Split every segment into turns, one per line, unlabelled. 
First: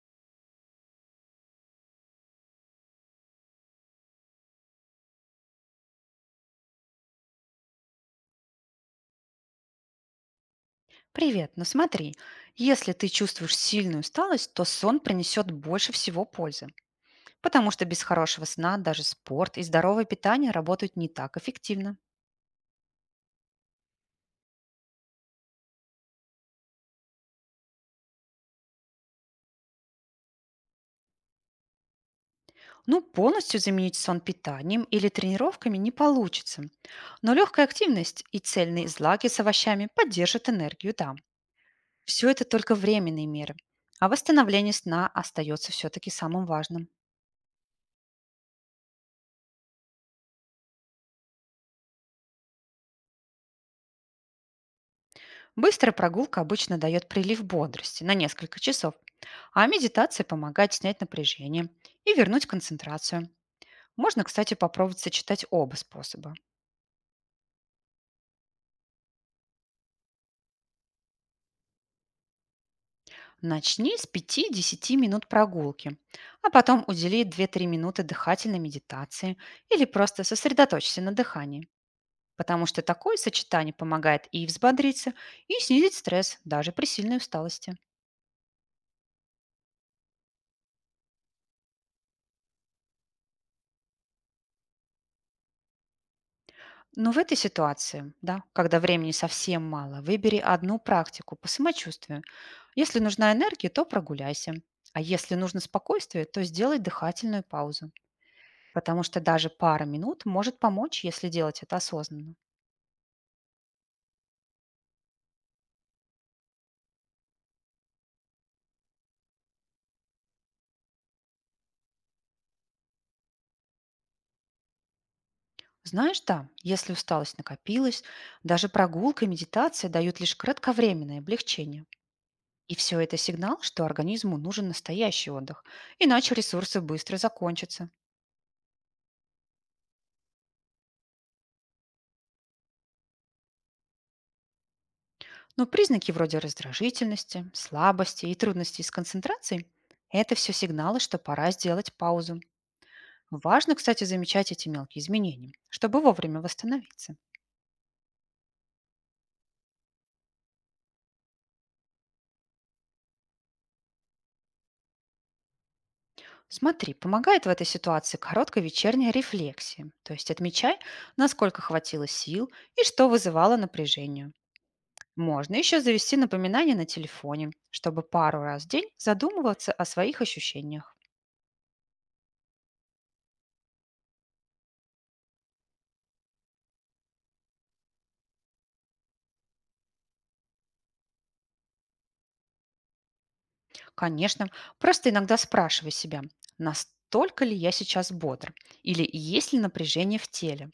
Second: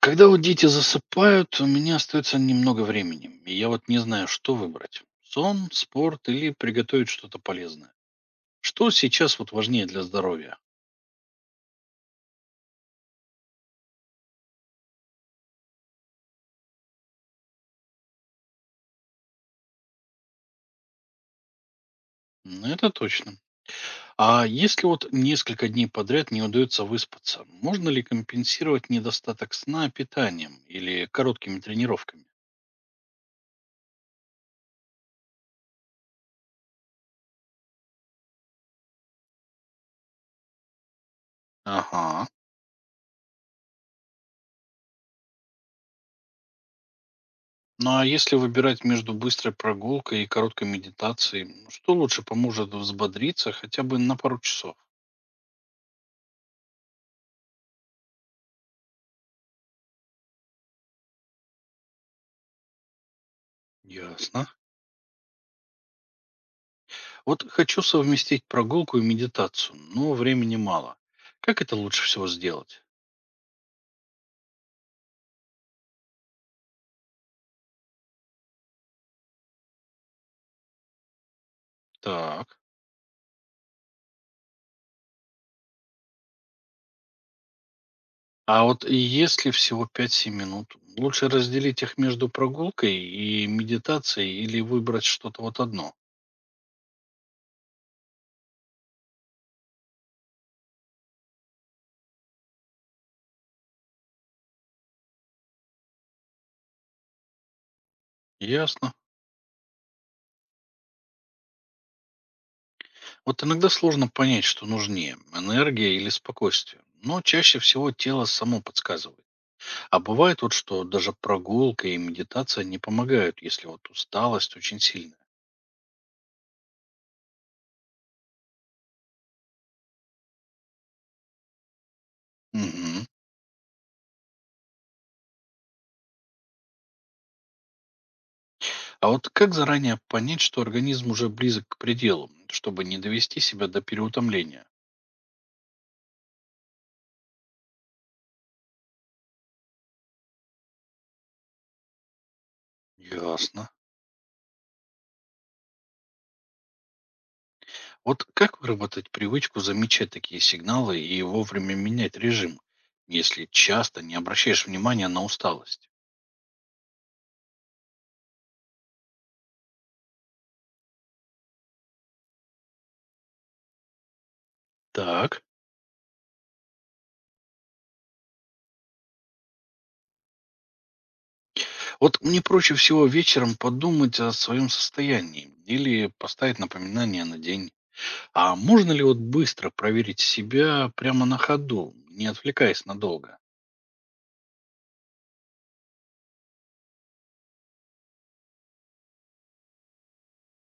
Когда вот дети засыпают, у меня остается немного времени. И я вот не знаю, что выбрать. Сон, спорт или приготовить что-то полезное. Что сейчас вот важнее для здоровья?
Привет, ну смотри, если ты чувствуешь сильную усталость, то сон принесет больше всего пользы, потому что без хорошего сна даже спорт и здоровое питание работают не так эффективно.
Это точно. А если вот несколько дней подряд не удается выспаться, можно ли компенсировать недостаток сна питанием или короткими тренировками?
Ну, полностью заменить сон питанием или тренировками не получится, но легкая активность и цельные злаки с овощами поддержат энергию, да.
Ага.
Все это только временные меры, а восстановление сна остается все-таки самым важным.
Ну а если выбирать между быстрой прогулкой и короткой медитацией, что лучше поможет взбодриться хотя бы на пару часов?
Быстрая прогулка обычно дает прилив бодрости на несколько часов, а медитация помогает снять напряжение и вернуть концентрацию. Можно,
Ясно.
кстати, попробовать сочетать оба способа.
Вот хочу совместить прогулку и медитацию, но времени мало. Как это лучше всего сделать?
Начни с пяти-десяти минут прогулки, а потом удели две-три минуты дыхательной медитации или просто сосредоточься на дыхании,
Так.
потому что такое сочетание помогает и взбодриться, и снизить стресс даже при сильной усталости.
А вот если всего пять 7 минут, лучше разделить их между прогулкой и медитацией или выбрать что-то вот одно?
Но в этой ситуации, да, когда времени совсем мало, выбери одну практику по самочувствию. Если нужна энергия, то прогуляйся. А если нужно спокойствие, то сделай дыхательную паузу.
Ясно.
Потому что даже пара минут может помочь, если делать это осознанно.
Вот иногда сложно понять, что нужнее, энергия или спокойствие. Но чаще всего тело само подсказывает. А бывает вот, что даже прогулка и медитация не помогают, если вот усталость очень сильная.
Знаешь, да, если усталость накопилась, даже прогулка и медитация дают лишь кратковременное облегчение. И все
Мгм.
это сигнал, что организму нужен настоящий отдых, иначе ресурсы быстро закончатся.
А вот как заранее понять, что организм уже близок к пределу, чтобы не довести себя до переутомления?
Но признаки вроде раздражительности, слабости и трудностей с концентрацией — это все сигналы, что пора сделать паузу.
Ясно.
Важно, кстати, замечать эти мелкие изменения, чтобы вовремя восстановиться.
Вот как выработать привычку замечать такие сигналы и вовремя менять режим, если часто не обращаешь внимания на усталость?
Смотри, помогает в этой ситуации короткая вечерняя рефлексия, то есть отмечай, насколько хватило сил и что вызывало напряжение.
Так.
Можно еще завести напоминание на телефоне, чтобы пару раз в день задумываться о своих ощущениях.
Вот мне проще всего вечером подумать о своем состоянии или поставить напоминание на день. А можно ли вот быстро проверить себя прямо на ходу, не отвлекаясь надолго?
Конечно. Просто иногда спрашивай себя, настолько ли я сейчас бодр или есть ли напряжение в теле.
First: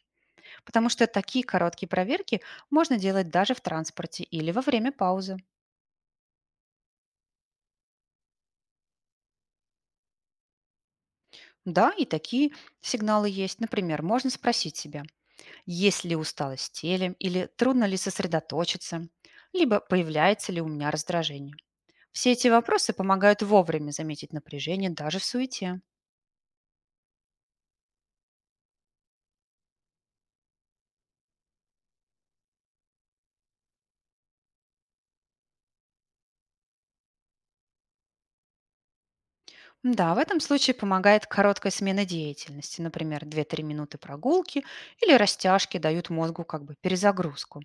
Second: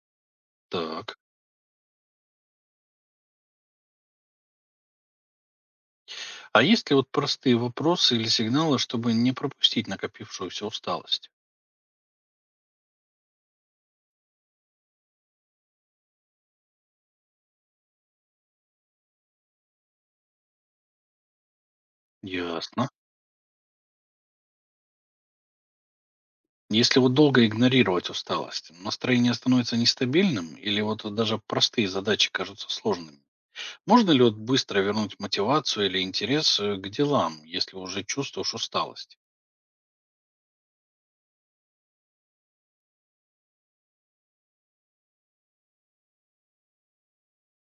Потому что
Так.
такие короткие проверки можно делать даже в транспорте или во время паузы.
А есть ли вот простые вопросы или сигналы, чтобы не пропустить накопившуюся усталость?
Да, и такие сигналы есть. Например, можно спросить себя, есть ли усталость в теле, или трудно ли сосредоточиться, либо появляется ли у меня раздражение. Все эти
Ясно.
вопросы помогают вовремя заметить напряжение даже в суете.
Если вот долго игнорировать усталость, настроение становится нестабильным или вот даже простые задачи кажутся сложными? Можно ли вот быстро вернуть мотивацию или интерес к делам, если уже чувствуешь усталость?
Да, в этом случае помогает короткая смена деятельности, например, две-три минуты прогулки или растяжки дают мозгу как бы перезагрузку.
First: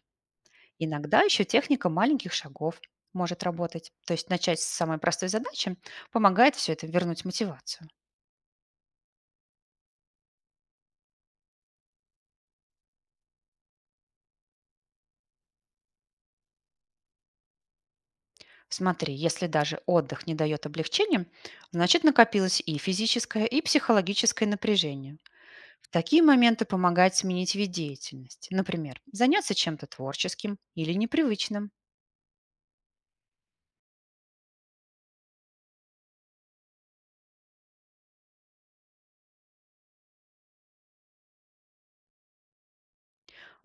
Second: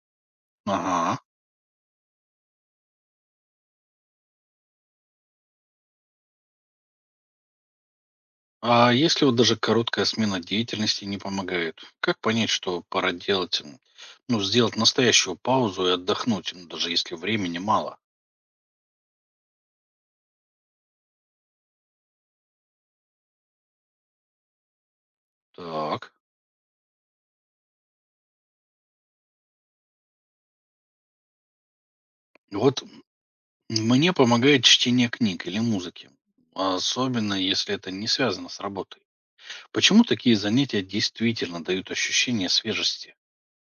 Ага.
Иногда еще техника маленьких шагов может работать. То есть начать с самой простой задачи помогает все это вернуть мотивацию.
А если вот даже короткая смена деятельности не помогает, как понять, что пора делать, ну, сделать настоящую паузу и отдохнуть, даже если времени мало?
Смотри, если даже отдых не дает облегчения, значит накопилось и физическое, и психологическое напряжение. В
Так.
такие моменты помогает сменить вид деятельности. Например, заняться чем-то творческим или непривычным.
Вот мне помогает чтение книг или музыки, особенно если это не связано с работой. Почему такие занятия действительно дают ощущение свежести?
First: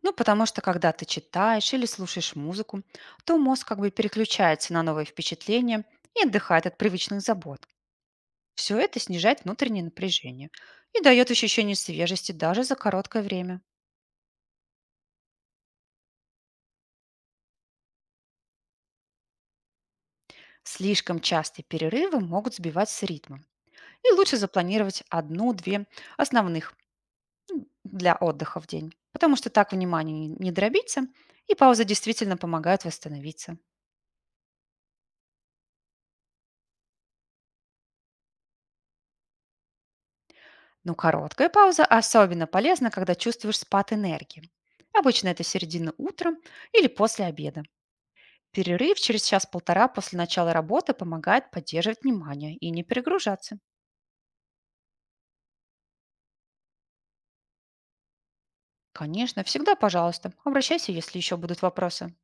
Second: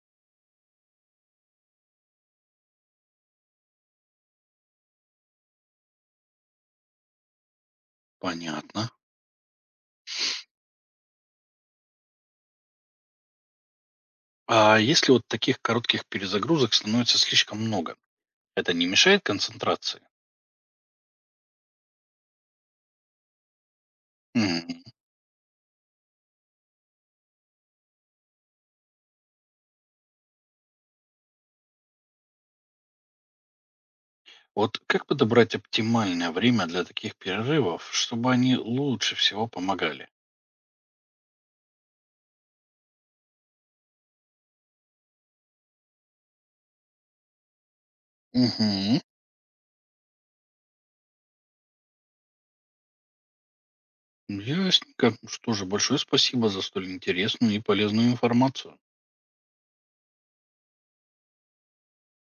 Ну, потому что когда ты читаешь или слушаешь музыку, то мозг как бы переключается на новые впечатления и отдыхает от привычных забот. Все
Понятно.
это снижает внутреннее напряжение и дает ощущение свежести даже за короткое время.
А если вот таких коротких перезагрузок становится слишком много, это не мешает концентрации?
Слишком частые перерывы могут сбивать с ритма. И лучше
М,
запланировать одну-две основных для отдыха в день, потому что так внимание не дробится, и пауза действительно помогает восстановиться.
Вот как подобрать оптимальное время для таких перерывов, чтобы они лучше всего помогали?
Но короткая пауза особенно полезна, когда чувствуешь спад энергии. Обычно это середина утра или после обеда. Перерыв
Угу.
через час-полтора после начала работы помогает поддерживать внимание и не перегружаться.
Ясненько. Что же, большое спасибо за столь интересную и полезную информацию.
Конечно, всегда, пожалуйста, обращайся, если еще будут вопросы.